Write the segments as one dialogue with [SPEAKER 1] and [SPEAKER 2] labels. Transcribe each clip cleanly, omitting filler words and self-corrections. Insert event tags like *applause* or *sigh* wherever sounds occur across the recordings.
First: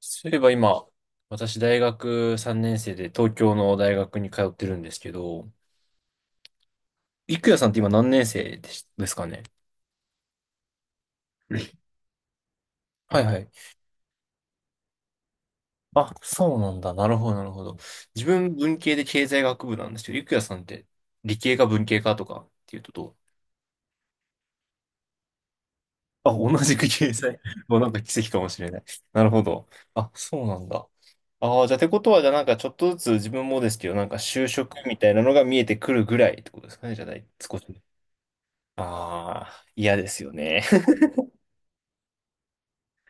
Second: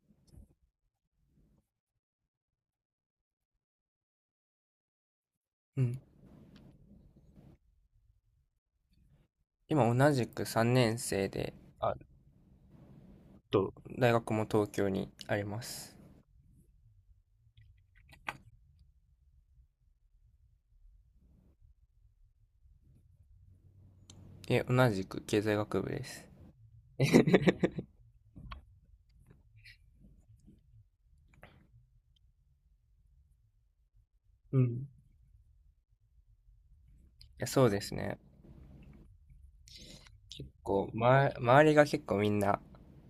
[SPEAKER 1] そういえば今、私大学3年生で東京の大学に通ってるんですけど、
[SPEAKER 2] うん。
[SPEAKER 1] いくやさんって今何年生ですかね？
[SPEAKER 2] 今同じく3年生で、あ、
[SPEAKER 1] はいはい。
[SPEAKER 2] と大学も東京にあります。
[SPEAKER 1] あ、そうなんだ。なるほど、なるほど。自分文系で経済学部なんですけど、いくやさんって理系か文系かとかっていうとどう？
[SPEAKER 2] え、同じく経済学部です。
[SPEAKER 1] あ、同じく経済。*laughs* もう
[SPEAKER 2] *laughs*
[SPEAKER 1] なんか奇跡かもしれない。なるほど。あ、そうなんだ。ああ、じゃあ、てことは、じゃあなんかちょっとずつ自分もですけど、なんか就
[SPEAKER 2] う
[SPEAKER 1] 職
[SPEAKER 2] ん。
[SPEAKER 1] みたいなのが見えてくるぐらいってことですかね、じゃあ、
[SPEAKER 2] *laughs* いや、
[SPEAKER 1] 少
[SPEAKER 2] そ
[SPEAKER 1] し。
[SPEAKER 2] うですね。
[SPEAKER 1] ああ、嫌ですよ
[SPEAKER 2] 結
[SPEAKER 1] ね。
[SPEAKER 2] 構、
[SPEAKER 1] *laughs*
[SPEAKER 2] ま、周りが結構みんな、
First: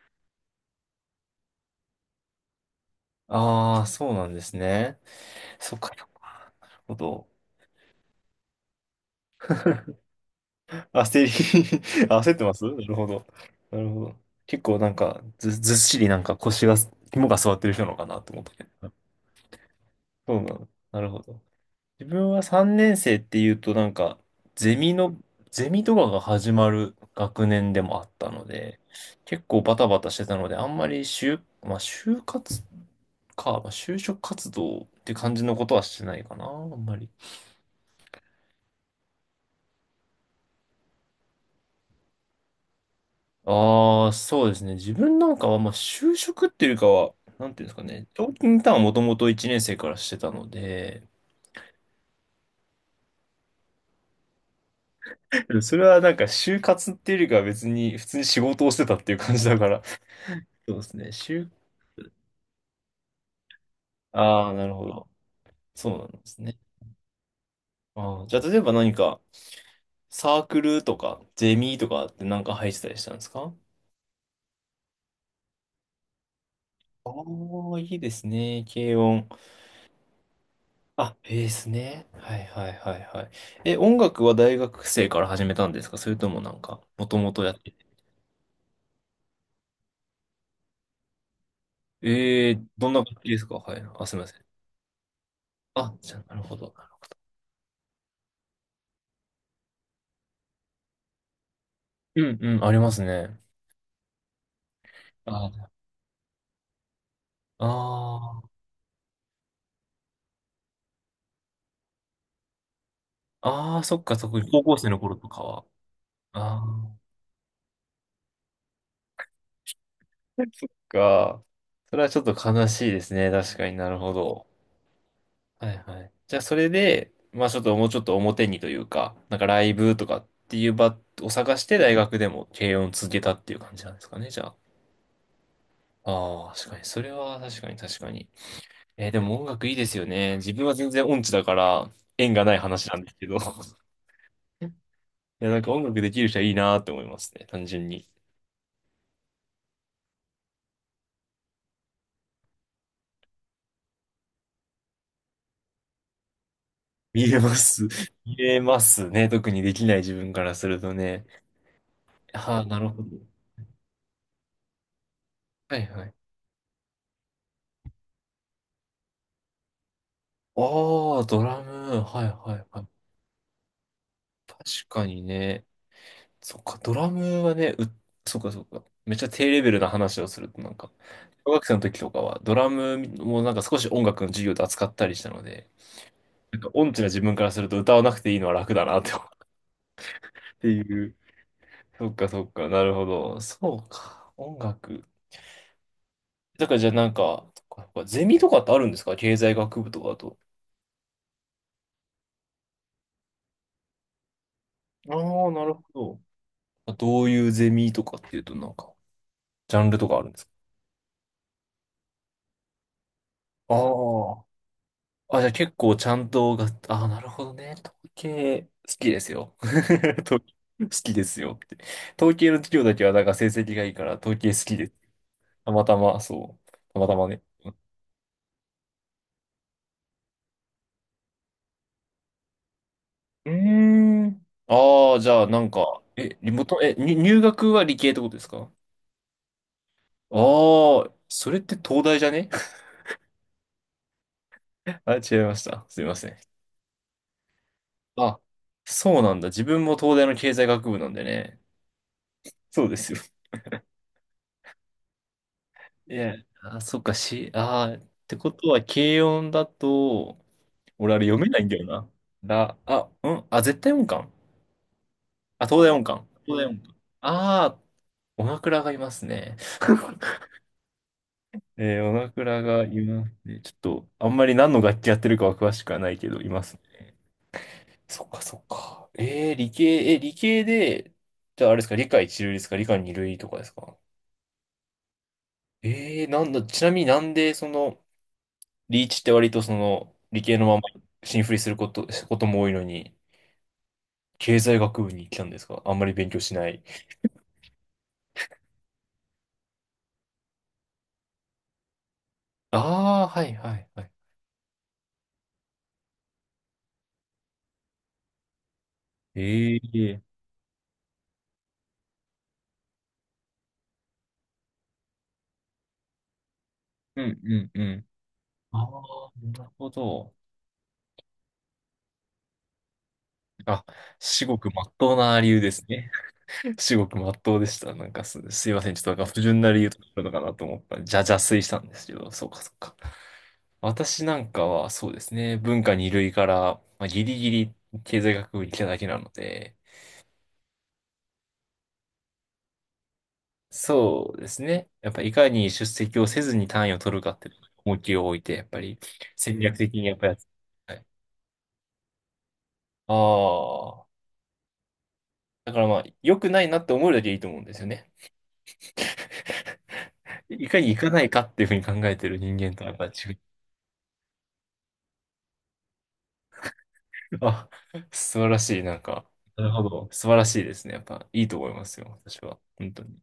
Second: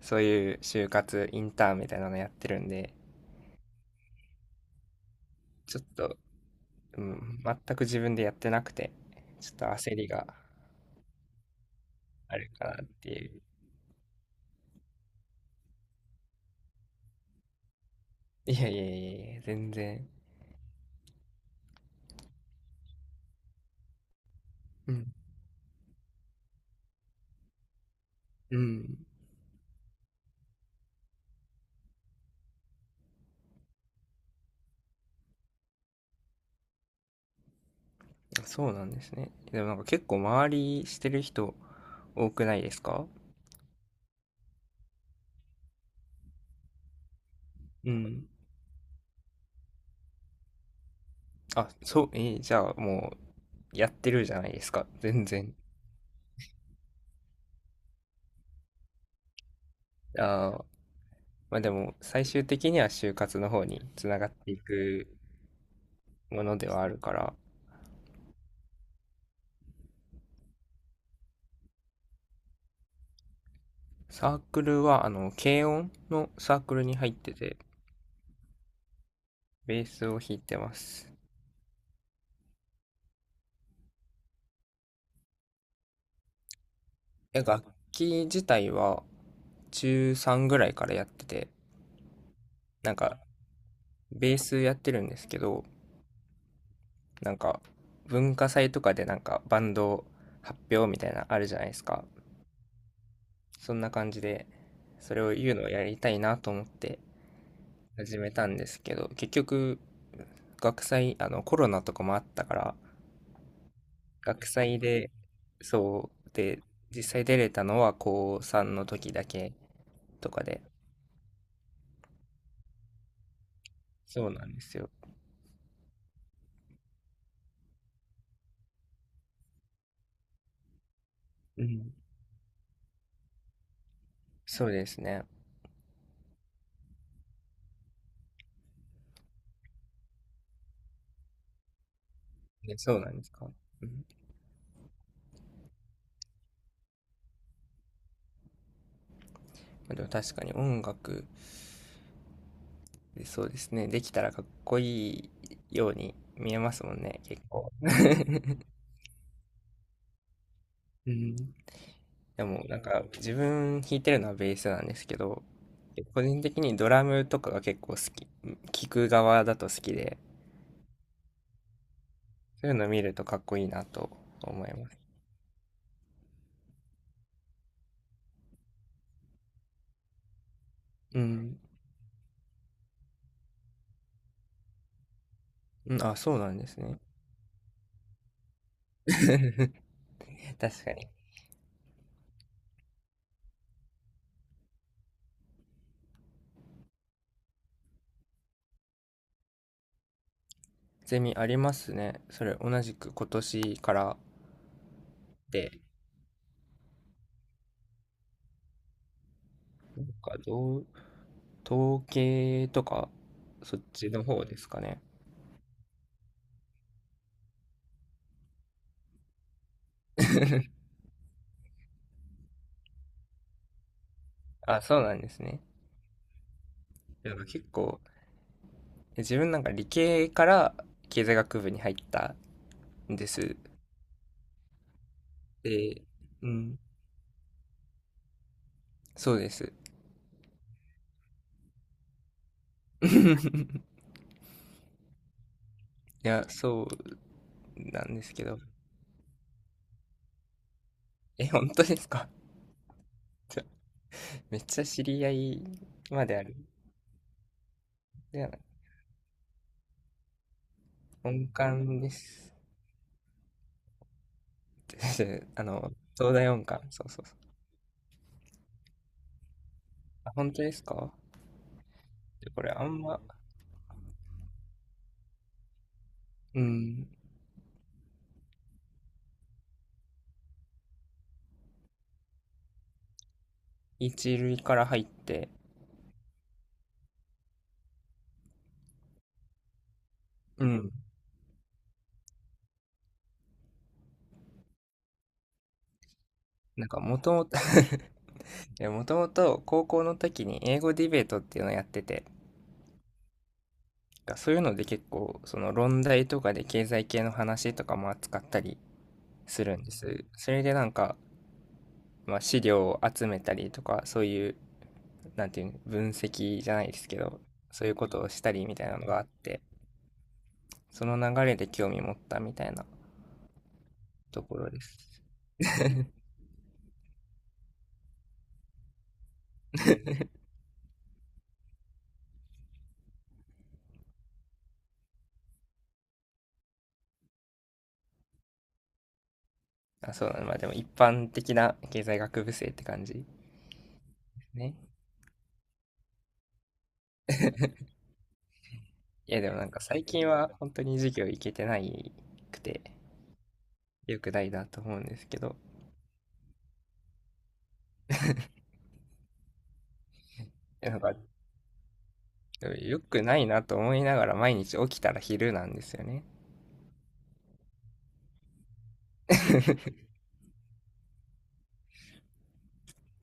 [SPEAKER 2] そういう就活、インターンみたいなのやってるんで、
[SPEAKER 1] ああ、そうなんですね。そ
[SPEAKER 2] ち
[SPEAKER 1] っ
[SPEAKER 2] ょっ
[SPEAKER 1] か、そっ
[SPEAKER 2] と、
[SPEAKER 1] か。なるほ
[SPEAKER 2] う
[SPEAKER 1] ど。
[SPEAKER 2] ん、全く自分でやってなくて、ちょっと焦りが
[SPEAKER 1] 焦り *laughs* 焦っ
[SPEAKER 2] あ
[SPEAKER 1] て
[SPEAKER 2] る
[SPEAKER 1] ます、
[SPEAKER 2] か
[SPEAKER 1] な
[SPEAKER 2] なっ
[SPEAKER 1] るほ
[SPEAKER 2] て
[SPEAKER 1] ど。
[SPEAKER 2] いう。
[SPEAKER 1] なるほど。結構なんか、ずっしりなんか腰が、肝が座ってる人なのかなと思った
[SPEAKER 2] い
[SPEAKER 1] け
[SPEAKER 2] やいやい
[SPEAKER 1] ど。
[SPEAKER 2] やいや、全然。
[SPEAKER 1] そうなの。なるほど。自分は3年生っていうとなんか、ゼ
[SPEAKER 2] う
[SPEAKER 1] ミ
[SPEAKER 2] ん。
[SPEAKER 1] の、ゼミとかが始まる学年でもあったの
[SPEAKER 2] う
[SPEAKER 1] で、
[SPEAKER 2] ん。
[SPEAKER 1] 結構バタバタしてたので、あんまりまあ就活か、まあ、就職活動って感じのことはしてないかな、あんまり。
[SPEAKER 2] そうなんですね。でもなんか結構周りしてる人多くないですか？
[SPEAKER 1] ああ、そうですね。自分なんかは、まあ就職っていうかは、なんていうんですか
[SPEAKER 2] う
[SPEAKER 1] ね、
[SPEAKER 2] ん。
[SPEAKER 1] 長期インターンをもともと1年生からしてたので、
[SPEAKER 2] あ、そう、じゃあもうやってるじゃないですか、全然。
[SPEAKER 1] *laughs* それはなんか就活っていうよりかは別に普通に仕事をしてたっていう感じだから、
[SPEAKER 2] あー、
[SPEAKER 1] そうですね。
[SPEAKER 2] まあでも最終的には就活の方につながっ
[SPEAKER 1] あ
[SPEAKER 2] て
[SPEAKER 1] あ、
[SPEAKER 2] い
[SPEAKER 1] なるほ
[SPEAKER 2] く
[SPEAKER 1] ど。そうなんです
[SPEAKER 2] もの
[SPEAKER 1] ね。
[SPEAKER 2] ではあるから、
[SPEAKER 1] ああ、じゃあ、例えば何か、サークルとか、ゼミとかってなんか入ってたりしたんですか？
[SPEAKER 2] サークルは軽音のサークルに
[SPEAKER 1] あ
[SPEAKER 2] 入ってて、
[SPEAKER 1] あ、いいですね。軽音。
[SPEAKER 2] ベースを弾いてます。
[SPEAKER 1] あ、ベースね。はいはいはいはい。え、音楽は大学生から始めたんですか？それともなんか、もともと
[SPEAKER 2] え、
[SPEAKER 1] やっ
[SPEAKER 2] 楽
[SPEAKER 1] てて。
[SPEAKER 2] 器自体は中3ぐらいからやってて、
[SPEAKER 1] ど
[SPEAKER 2] な
[SPEAKER 1] ん
[SPEAKER 2] ん
[SPEAKER 1] な
[SPEAKER 2] か
[SPEAKER 1] 楽器ですか？はい。あ、すみま
[SPEAKER 2] ベ
[SPEAKER 1] せ
[SPEAKER 2] ー
[SPEAKER 1] ん。
[SPEAKER 2] スやってるんですけど、
[SPEAKER 1] あ、じゃあ、なるほど。
[SPEAKER 2] なんか文化祭とかでなんかバンド発表みたいなのあるじゃないですか。
[SPEAKER 1] うんうん、ありますね。
[SPEAKER 2] そんな感じで、それを言うのを
[SPEAKER 1] あ
[SPEAKER 2] やりたいなと思って
[SPEAKER 1] あ、
[SPEAKER 2] 始め
[SPEAKER 1] あ
[SPEAKER 2] たん
[SPEAKER 1] ー
[SPEAKER 2] ですけど、結局、学祭、コロナとかもあったから、
[SPEAKER 1] あー、そっかそっか。
[SPEAKER 2] 学
[SPEAKER 1] 高校
[SPEAKER 2] 祭
[SPEAKER 1] 生の
[SPEAKER 2] で、
[SPEAKER 1] 頃とかは。
[SPEAKER 2] そう、で、
[SPEAKER 1] ああ。
[SPEAKER 2] 実際出れたのは高3の時だけとか
[SPEAKER 1] *laughs*
[SPEAKER 2] で、
[SPEAKER 1] そっか。それはちょっと悲しいですね。確かになるほ
[SPEAKER 2] そうな
[SPEAKER 1] ど。
[SPEAKER 2] んですよ。
[SPEAKER 1] はいはい。じゃあそれで、まあちょっともうちょっと表にというか、なんかライブとかっていう場を探
[SPEAKER 2] う
[SPEAKER 1] して
[SPEAKER 2] ん。
[SPEAKER 1] 大学でも軽音を続けたっていう感じなんですかね、じゃあ。
[SPEAKER 2] そうですね。
[SPEAKER 1] ああ、確かに。それは確かに確かに。でも音楽いいですよね。自分は全然音痴だから縁がない
[SPEAKER 2] ね、
[SPEAKER 1] 話
[SPEAKER 2] そ
[SPEAKER 1] な
[SPEAKER 2] う
[SPEAKER 1] ん
[SPEAKER 2] な
[SPEAKER 1] です
[SPEAKER 2] んで
[SPEAKER 1] け
[SPEAKER 2] す
[SPEAKER 1] ど。
[SPEAKER 2] か？う
[SPEAKER 1] *laughs*
[SPEAKER 2] ん。ま
[SPEAKER 1] いや、なんか音楽できる人はいいなって思いますね。単純に。
[SPEAKER 2] あでも確かに音楽、そうですね。できたらかっこいいように見えますもんね、
[SPEAKER 1] 見え
[SPEAKER 2] 結
[SPEAKER 1] ま
[SPEAKER 2] 構。
[SPEAKER 1] す。*laughs* 見え
[SPEAKER 2] *laughs*
[SPEAKER 1] ますね。特にできない自分からすると
[SPEAKER 2] う
[SPEAKER 1] ね。
[SPEAKER 2] ん。で
[SPEAKER 1] は
[SPEAKER 2] も
[SPEAKER 1] あ、
[SPEAKER 2] な
[SPEAKER 1] な
[SPEAKER 2] ん
[SPEAKER 1] るほ
[SPEAKER 2] か
[SPEAKER 1] ど。
[SPEAKER 2] 自分弾いてるのはベースなんですけど、
[SPEAKER 1] はいはい。
[SPEAKER 2] 個人的にドラムとかが結構好き、聞く側だと好きで、
[SPEAKER 1] ああ、ドラム。はいはい
[SPEAKER 2] そういう
[SPEAKER 1] はい。
[SPEAKER 2] の見るとかっこいいなと
[SPEAKER 1] 確
[SPEAKER 2] 思います。
[SPEAKER 1] かにね。そっか、ドラムはね、そっかそっか。めっちゃ低レベルな話をすると、なんか、
[SPEAKER 2] う
[SPEAKER 1] 小
[SPEAKER 2] ん。
[SPEAKER 1] 学生の時とかは、ドラムもなんか少し音楽の授業で扱ったりしたので、
[SPEAKER 2] うんあ、そうなん
[SPEAKER 1] なん
[SPEAKER 2] で
[SPEAKER 1] か
[SPEAKER 2] す
[SPEAKER 1] 音
[SPEAKER 2] ね。
[SPEAKER 1] 痴な自分からすると歌わなくていいのは楽だなって思うっ
[SPEAKER 2] *laughs*
[SPEAKER 1] て
[SPEAKER 2] 確か
[SPEAKER 1] い
[SPEAKER 2] に。
[SPEAKER 1] う。そっかそっか、なるほど。そうか、音楽。だからじゃあなんか、そっかそっかゼミとかってあるんですか？経済学部とかだと。
[SPEAKER 2] ゼミありますね。それ同じく今年から
[SPEAKER 1] ああ、なる
[SPEAKER 2] で、
[SPEAKER 1] ほど。どういうゼミとかっていうと、なんか、ジャンル
[SPEAKER 2] な
[SPEAKER 1] と
[SPEAKER 2] ん
[SPEAKER 1] かあるん
[SPEAKER 2] か
[SPEAKER 1] ですか？
[SPEAKER 2] 統計とか、
[SPEAKER 1] あ
[SPEAKER 2] そっちの方ですかね。
[SPEAKER 1] あ。あ、じゃあ結構ちゃんとが、ああ、なるほどね。統計、好きですよ。*laughs* 統計好
[SPEAKER 2] *laughs*
[SPEAKER 1] きですよって。統計の授業だけはなんか成績がいいから、統計好き
[SPEAKER 2] あ、
[SPEAKER 1] です。
[SPEAKER 2] そうなんですね。
[SPEAKER 1] たまたま、そう。たまたま
[SPEAKER 2] なん
[SPEAKER 1] ね。
[SPEAKER 2] か結構、自分なんか理系から経済学部に入ったで
[SPEAKER 1] う
[SPEAKER 2] す。
[SPEAKER 1] ーん。ああ、じゃあなんか、
[SPEAKER 2] で、
[SPEAKER 1] え、
[SPEAKER 2] う
[SPEAKER 1] リモー
[SPEAKER 2] ん、
[SPEAKER 1] ト、え、に入学は理系ってことですか？
[SPEAKER 2] そうです。
[SPEAKER 1] ああ、それって東大じゃね？
[SPEAKER 2] *laughs* い
[SPEAKER 1] *laughs* あ、違いました。すいませ
[SPEAKER 2] や、
[SPEAKER 1] ん。
[SPEAKER 2] そうなんです
[SPEAKER 1] あ、
[SPEAKER 2] けど。
[SPEAKER 1] そうなんだ。自分も東大の経済学部なんで
[SPEAKER 2] え、
[SPEAKER 1] ね。
[SPEAKER 2] 本当ですか？
[SPEAKER 1] そうですよ。
[SPEAKER 2] じゃ *laughs* めっちゃ知り合い
[SPEAKER 1] い
[SPEAKER 2] ま
[SPEAKER 1] や、
[SPEAKER 2] である。
[SPEAKER 1] あ、そっか、し、あー、って
[SPEAKER 2] いや、
[SPEAKER 1] ことは、軽音だと、俺あれ読
[SPEAKER 2] 音
[SPEAKER 1] めないんだよ
[SPEAKER 2] 感
[SPEAKER 1] な。
[SPEAKER 2] です。
[SPEAKER 1] うん、あ、絶対音感。
[SPEAKER 2] *laughs* あ
[SPEAKER 1] あ、東大
[SPEAKER 2] の、
[SPEAKER 1] 音感。
[SPEAKER 2] 東大
[SPEAKER 1] 東大
[SPEAKER 2] 音
[SPEAKER 1] 音
[SPEAKER 2] 感。
[SPEAKER 1] 感。
[SPEAKER 2] そうそうそう。
[SPEAKER 1] ああ、おなクがいますね。
[SPEAKER 2] あ、本
[SPEAKER 1] *laughs*
[SPEAKER 2] 当ですか？
[SPEAKER 1] おなク
[SPEAKER 2] で
[SPEAKER 1] が
[SPEAKER 2] これあ
[SPEAKER 1] い
[SPEAKER 2] んま、
[SPEAKER 1] ますね。ちょっと、あんまり何の楽器やってるかは詳しくはないけど、い
[SPEAKER 2] う
[SPEAKER 1] ますね。
[SPEAKER 2] ん、
[SPEAKER 1] そっか、そっか。理系で、じゃああれですか、理科一類ですか、理科二類とかですか。
[SPEAKER 2] 一類から入って、
[SPEAKER 1] なんだ、ちなみになんで、その、リーチって割とその理系
[SPEAKER 2] う
[SPEAKER 1] のまま
[SPEAKER 2] ん。
[SPEAKER 1] 進振りすることも多いのに、経済学部に来たんですか？あんまり勉強しない。
[SPEAKER 2] なんかもともと *laughs* いや、もともと高校の時に英語ディベートっていうのをやってて、
[SPEAKER 1] ああ、はいはいはい。
[SPEAKER 2] そういうので結構、その論題とかで経済系の話とかも扱ったりする
[SPEAKER 1] え
[SPEAKER 2] んで
[SPEAKER 1] え
[SPEAKER 2] す。それでなんか、まあ、資料を集めたりとか、そういう、なんていうの、分析じゃないですけ
[SPEAKER 1] うん
[SPEAKER 2] ど、
[SPEAKER 1] うんう
[SPEAKER 2] そういう
[SPEAKER 1] ん。
[SPEAKER 2] ことをしたりみ
[SPEAKER 1] あ
[SPEAKER 2] たいなのがあっ
[SPEAKER 1] あ、
[SPEAKER 2] て、
[SPEAKER 1] なるほど。
[SPEAKER 2] その流れで興味持ったみたいな
[SPEAKER 1] あ、
[SPEAKER 2] と
[SPEAKER 1] 至
[SPEAKER 2] ころ
[SPEAKER 1] 極真
[SPEAKER 2] で
[SPEAKER 1] っ
[SPEAKER 2] す。
[SPEAKER 1] 当な理由です
[SPEAKER 2] *laughs*
[SPEAKER 1] ね。*laughs* 至極真っ当でした。なんかすいません。ちょっとなんか不純な理由とかあるのかなと思った。じゃ、邪推したんですけど、そうかそうか。私なんかはそうですね。文化二類から、まあ、ギリギリ経済学部に来ただけなので、
[SPEAKER 2] あ、そうなの、まあでも一般的な経済学部生って感じで
[SPEAKER 1] そうで
[SPEAKER 2] す
[SPEAKER 1] す
[SPEAKER 2] ね。
[SPEAKER 1] ね。やっぱいかに出席をせずに単位を取るかって重きを置いて、やっぱり
[SPEAKER 2] いやでも
[SPEAKER 1] 戦
[SPEAKER 2] なん
[SPEAKER 1] 略
[SPEAKER 2] か
[SPEAKER 1] 的
[SPEAKER 2] 最
[SPEAKER 1] にやっぱ
[SPEAKER 2] 近
[SPEAKER 1] りやつ。
[SPEAKER 2] は本当
[SPEAKER 1] は
[SPEAKER 2] に
[SPEAKER 1] い。
[SPEAKER 2] 授業行けてないくて、
[SPEAKER 1] ああ。
[SPEAKER 2] 良くないなと思うんですけど、
[SPEAKER 1] だからまあ、良くないなって思うだけいいと思うんですよね。いかに
[SPEAKER 2] な
[SPEAKER 1] 行
[SPEAKER 2] ん
[SPEAKER 1] か
[SPEAKER 2] か
[SPEAKER 1] ないかっていうふうに考えてる人間とはやっ
[SPEAKER 2] よ
[SPEAKER 1] ぱ
[SPEAKER 2] く
[SPEAKER 1] 違
[SPEAKER 2] な
[SPEAKER 1] う。
[SPEAKER 2] いなと思いながら毎日起きたら昼なんですよね
[SPEAKER 1] *laughs* あ、素晴らしい。なんか、なるほ
[SPEAKER 2] *laughs*。
[SPEAKER 1] ど。素晴らしいですね。やっぱいいと思いますよ。私は。本当に。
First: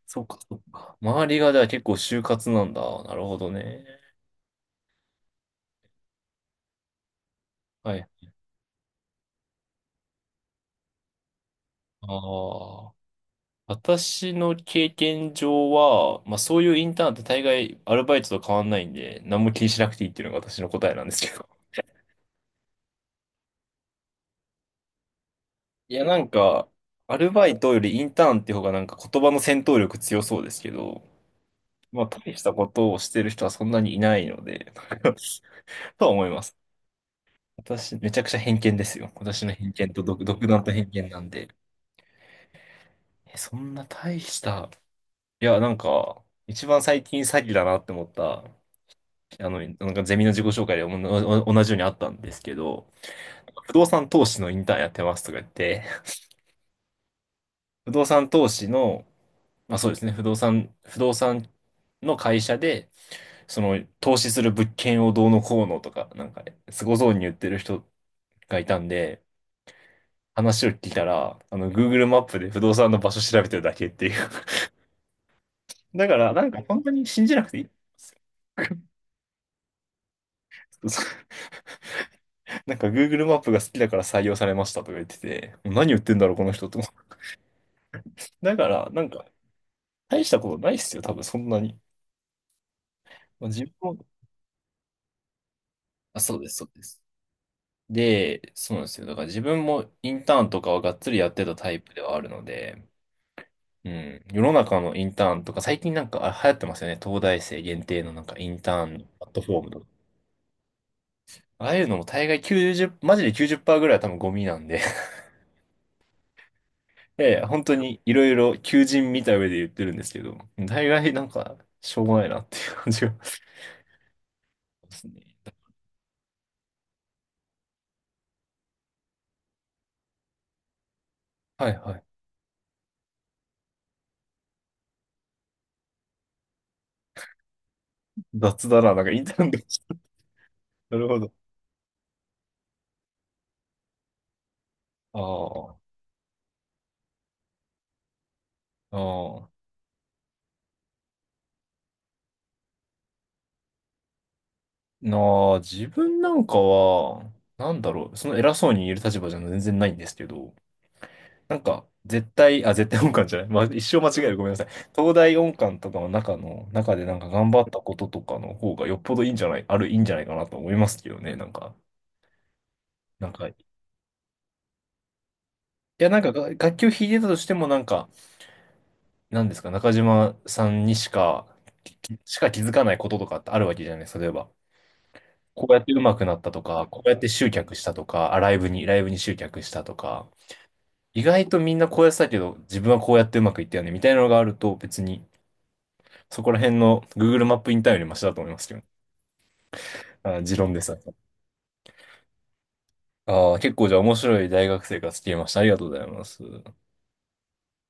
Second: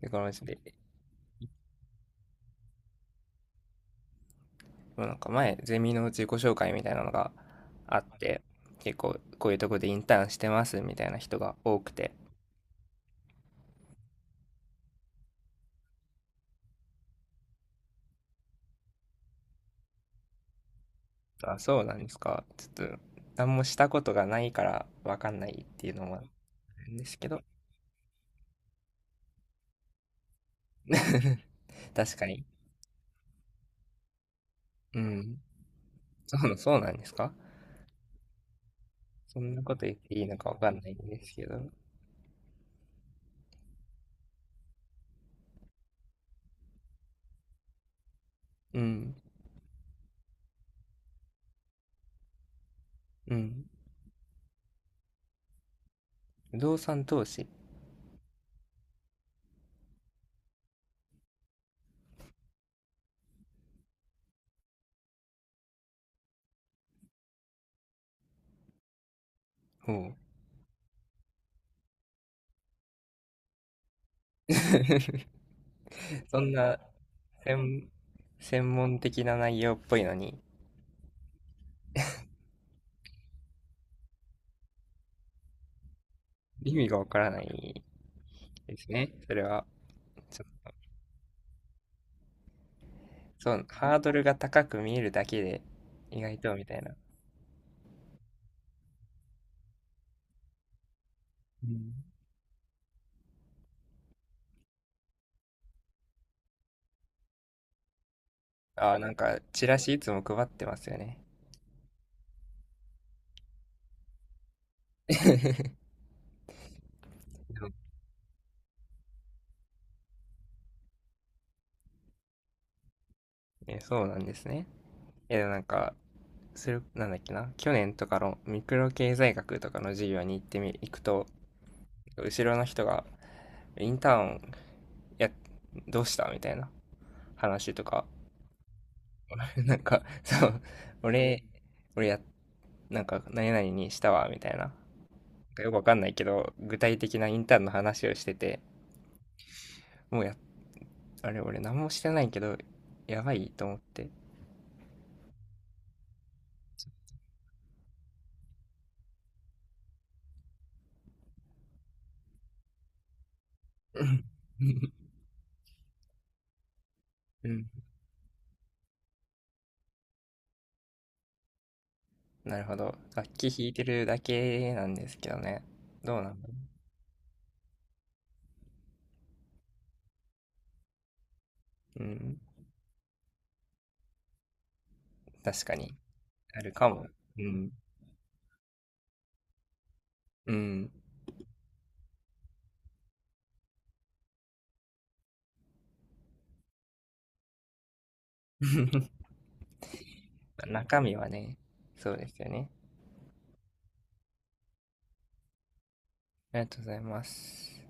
[SPEAKER 2] で、こ
[SPEAKER 1] そう
[SPEAKER 2] のう
[SPEAKER 1] か、
[SPEAKER 2] ち
[SPEAKER 1] そ
[SPEAKER 2] で、
[SPEAKER 1] うか。周りがじゃあ結構就活なんだ。なるほどね。
[SPEAKER 2] なんか前、ゼミの自己紹介みたいなのが
[SPEAKER 1] は
[SPEAKER 2] あっ
[SPEAKER 1] い。
[SPEAKER 2] て、結構こういうとこでインターンしてますみたいな人が多くて、
[SPEAKER 1] ああ。私の経験上は、まあそういうインターンって大概アルバイトと変わんないんで、何も気にしなくていいっていうのが私の答えなんですけど。
[SPEAKER 2] あ、そうなんですか？ちょっと、何もしたことがないからわかんないってい
[SPEAKER 1] い
[SPEAKER 2] う
[SPEAKER 1] や
[SPEAKER 2] の
[SPEAKER 1] な
[SPEAKER 2] もあ
[SPEAKER 1] んか、
[SPEAKER 2] るんで
[SPEAKER 1] ア
[SPEAKER 2] すけ
[SPEAKER 1] ル
[SPEAKER 2] ど
[SPEAKER 1] バイトよりインターンって方がなんか言葉の戦闘力強そうですけど、
[SPEAKER 2] *laughs*。
[SPEAKER 1] まあ
[SPEAKER 2] 確か
[SPEAKER 1] 大し
[SPEAKER 2] に。
[SPEAKER 1] たことをしてる人はそんなにいないので、
[SPEAKER 2] うん。
[SPEAKER 1] *laughs* とは思い
[SPEAKER 2] そ
[SPEAKER 1] ます。
[SPEAKER 2] う、そうなんですか？
[SPEAKER 1] 私、めちゃくちゃ偏見ですよ。
[SPEAKER 2] そ
[SPEAKER 1] 私の
[SPEAKER 2] んな
[SPEAKER 1] 偏
[SPEAKER 2] こと
[SPEAKER 1] 見
[SPEAKER 2] 言っ
[SPEAKER 1] と
[SPEAKER 2] ていいの
[SPEAKER 1] 独
[SPEAKER 2] かわ
[SPEAKER 1] 断
[SPEAKER 2] か
[SPEAKER 1] と
[SPEAKER 2] ん
[SPEAKER 1] 偏
[SPEAKER 2] ないん
[SPEAKER 1] 見な
[SPEAKER 2] で
[SPEAKER 1] ん
[SPEAKER 2] すけ
[SPEAKER 1] で。
[SPEAKER 2] ど。
[SPEAKER 1] え、そんな大した、いやなんか、一番最近詐欺だなって思った、
[SPEAKER 2] うん。
[SPEAKER 1] あの、なんかゼミの自己紹介で同じようにあったんですけど、
[SPEAKER 2] うん。
[SPEAKER 1] 不動産投資のインターンやってますとか言って、
[SPEAKER 2] 不動産投資。
[SPEAKER 1] 不動産投資の、まあそうですね、不動産の会社で、その投資する物件をどうのこうのとか、なんか、すごそうに言ってる人がいたんで、
[SPEAKER 2] ほう。
[SPEAKER 1] 話を聞いたら、あの、Google マップで不動産の場所調べてるだけっていう。*laughs* だから、
[SPEAKER 2] そ
[SPEAKER 1] なん
[SPEAKER 2] ん
[SPEAKER 1] か
[SPEAKER 2] な
[SPEAKER 1] 本当に信じなくていい。
[SPEAKER 2] 専、専門的な内容っぽいのに、
[SPEAKER 1] *laughs* そう、なんか Google マップが好きだから採用されましたとか言ってて、何言ってんだろう、この人
[SPEAKER 2] 意
[SPEAKER 1] と思
[SPEAKER 2] 味
[SPEAKER 1] っ
[SPEAKER 2] がわ
[SPEAKER 1] て。
[SPEAKER 2] からない
[SPEAKER 1] だか
[SPEAKER 2] で
[SPEAKER 1] ら、
[SPEAKER 2] す
[SPEAKER 1] なん
[SPEAKER 2] ね。
[SPEAKER 1] か、
[SPEAKER 2] それは。
[SPEAKER 1] 大した
[SPEAKER 2] そ
[SPEAKER 1] ことないっすよ、多分そんなに。まあ、
[SPEAKER 2] そ
[SPEAKER 1] 自
[SPEAKER 2] う、
[SPEAKER 1] 分も、
[SPEAKER 2] ハードルが高く見えるだけで、
[SPEAKER 1] あ、
[SPEAKER 2] 意
[SPEAKER 1] そ
[SPEAKER 2] 外
[SPEAKER 1] うで
[SPEAKER 2] と
[SPEAKER 1] す、そ
[SPEAKER 2] み
[SPEAKER 1] う
[SPEAKER 2] た
[SPEAKER 1] で
[SPEAKER 2] いな。
[SPEAKER 1] す。で、そうなんですよ。だから自分もインターンとかはがっつりやってた
[SPEAKER 2] う
[SPEAKER 1] タイプ
[SPEAKER 2] ん。
[SPEAKER 1] ではあるので、うん。世の中のインターンとか、最近なんかあ流行ってますよね。東大生限定のなんかインターン
[SPEAKER 2] ああ、
[SPEAKER 1] のプ
[SPEAKER 2] なん
[SPEAKER 1] ラッ
[SPEAKER 2] か、
[SPEAKER 1] トフォー
[SPEAKER 2] チ
[SPEAKER 1] ム
[SPEAKER 2] ラ
[SPEAKER 1] とか。
[SPEAKER 2] シいつも配ってますよね。
[SPEAKER 1] ああいうのも大概90、マジで90%ぐらいは多分ゴミなんで。
[SPEAKER 2] *laughs* で
[SPEAKER 1] *laughs* いやいや *laughs*、本当
[SPEAKER 2] も
[SPEAKER 1] にいろいろ求人見た上で言ってるんですけど、大概なんかしょうがないなっていう感じがし
[SPEAKER 2] え、そうなんですね。
[SPEAKER 1] ますね。
[SPEAKER 2] え、でもなんか、それ、なんだっけな、去年とかのミクロ経済学とかの授業に行って行くと、
[SPEAKER 1] はいはい。
[SPEAKER 2] 後ろの人が、インターン、や、どうしたみたいな話とか、
[SPEAKER 1] 雑だな、なんかインターンで
[SPEAKER 2] *laughs* な
[SPEAKER 1] し
[SPEAKER 2] ん
[SPEAKER 1] た。
[SPEAKER 2] か、そう、
[SPEAKER 1] *laughs* なるほど。
[SPEAKER 2] 俺、俺や、なんか、何々にしたわ、みたいな。
[SPEAKER 1] あ
[SPEAKER 2] よくわ
[SPEAKER 1] あ。
[SPEAKER 2] かんないけど、具体的なインターンの話をしてて、
[SPEAKER 1] ああ。
[SPEAKER 2] もうや、あれ、俺何もしてないけど、やばいと思って。
[SPEAKER 1] な自分なんかは、なんだろう、その偉そうに言える立場じゃ全然ないんですけど、なんか、絶対音感じゃない。まあ、一生
[SPEAKER 2] う
[SPEAKER 1] 間
[SPEAKER 2] ん。
[SPEAKER 1] 違える。ごめんなさい。
[SPEAKER 2] *laughs*
[SPEAKER 1] 東大音感とかの中でなんか
[SPEAKER 2] う
[SPEAKER 1] 頑張
[SPEAKER 2] ん。
[SPEAKER 1] ったこととかの方がよっぽどいいんじゃないかなと思いますけどね、なんか。
[SPEAKER 2] なるほど。
[SPEAKER 1] な
[SPEAKER 2] 楽
[SPEAKER 1] んか、
[SPEAKER 2] 器
[SPEAKER 1] い
[SPEAKER 2] 弾いてるだけなんですけどね。
[SPEAKER 1] や、な
[SPEAKER 2] ど
[SPEAKER 1] ん
[SPEAKER 2] うな
[SPEAKER 1] か
[SPEAKER 2] ん
[SPEAKER 1] が、
[SPEAKER 2] だろ
[SPEAKER 1] 楽器を弾いてたとしても、なんか、なんですか、中島さんにしか、
[SPEAKER 2] う。う
[SPEAKER 1] きし
[SPEAKER 2] ん。
[SPEAKER 1] か気づかないこととかってあるわけじゃないですか、例えば。
[SPEAKER 2] 確
[SPEAKER 1] こう
[SPEAKER 2] か
[SPEAKER 1] やって
[SPEAKER 2] に。
[SPEAKER 1] 上手くなった
[SPEAKER 2] あ
[SPEAKER 1] と
[SPEAKER 2] る
[SPEAKER 1] か、
[SPEAKER 2] か
[SPEAKER 1] こ
[SPEAKER 2] も。
[SPEAKER 1] うやって
[SPEAKER 2] う
[SPEAKER 1] 集
[SPEAKER 2] ん。
[SPEAKER 1] 客したとか、あ、ライブに集客したとか、
[SPEAKER 2] うん。
[SPEAKER 1] 意外とみんなこうやってたけど、自分はこうやってうまくいったよね、みたいなのがあると、別に、そこら辺の Google マップインターンよりマシだと思いますけど。
[SPEAKER 2] *laughs*
[SPEAKER 1] あ、持論です。
[SPEAKER 2] 中身はね、そうですよね。
[SPEAKER 1] ああ、結構じゃあ面白い大学生活聞けました。ありがとうございます。
[SPEAKER 2] ありがとうございます。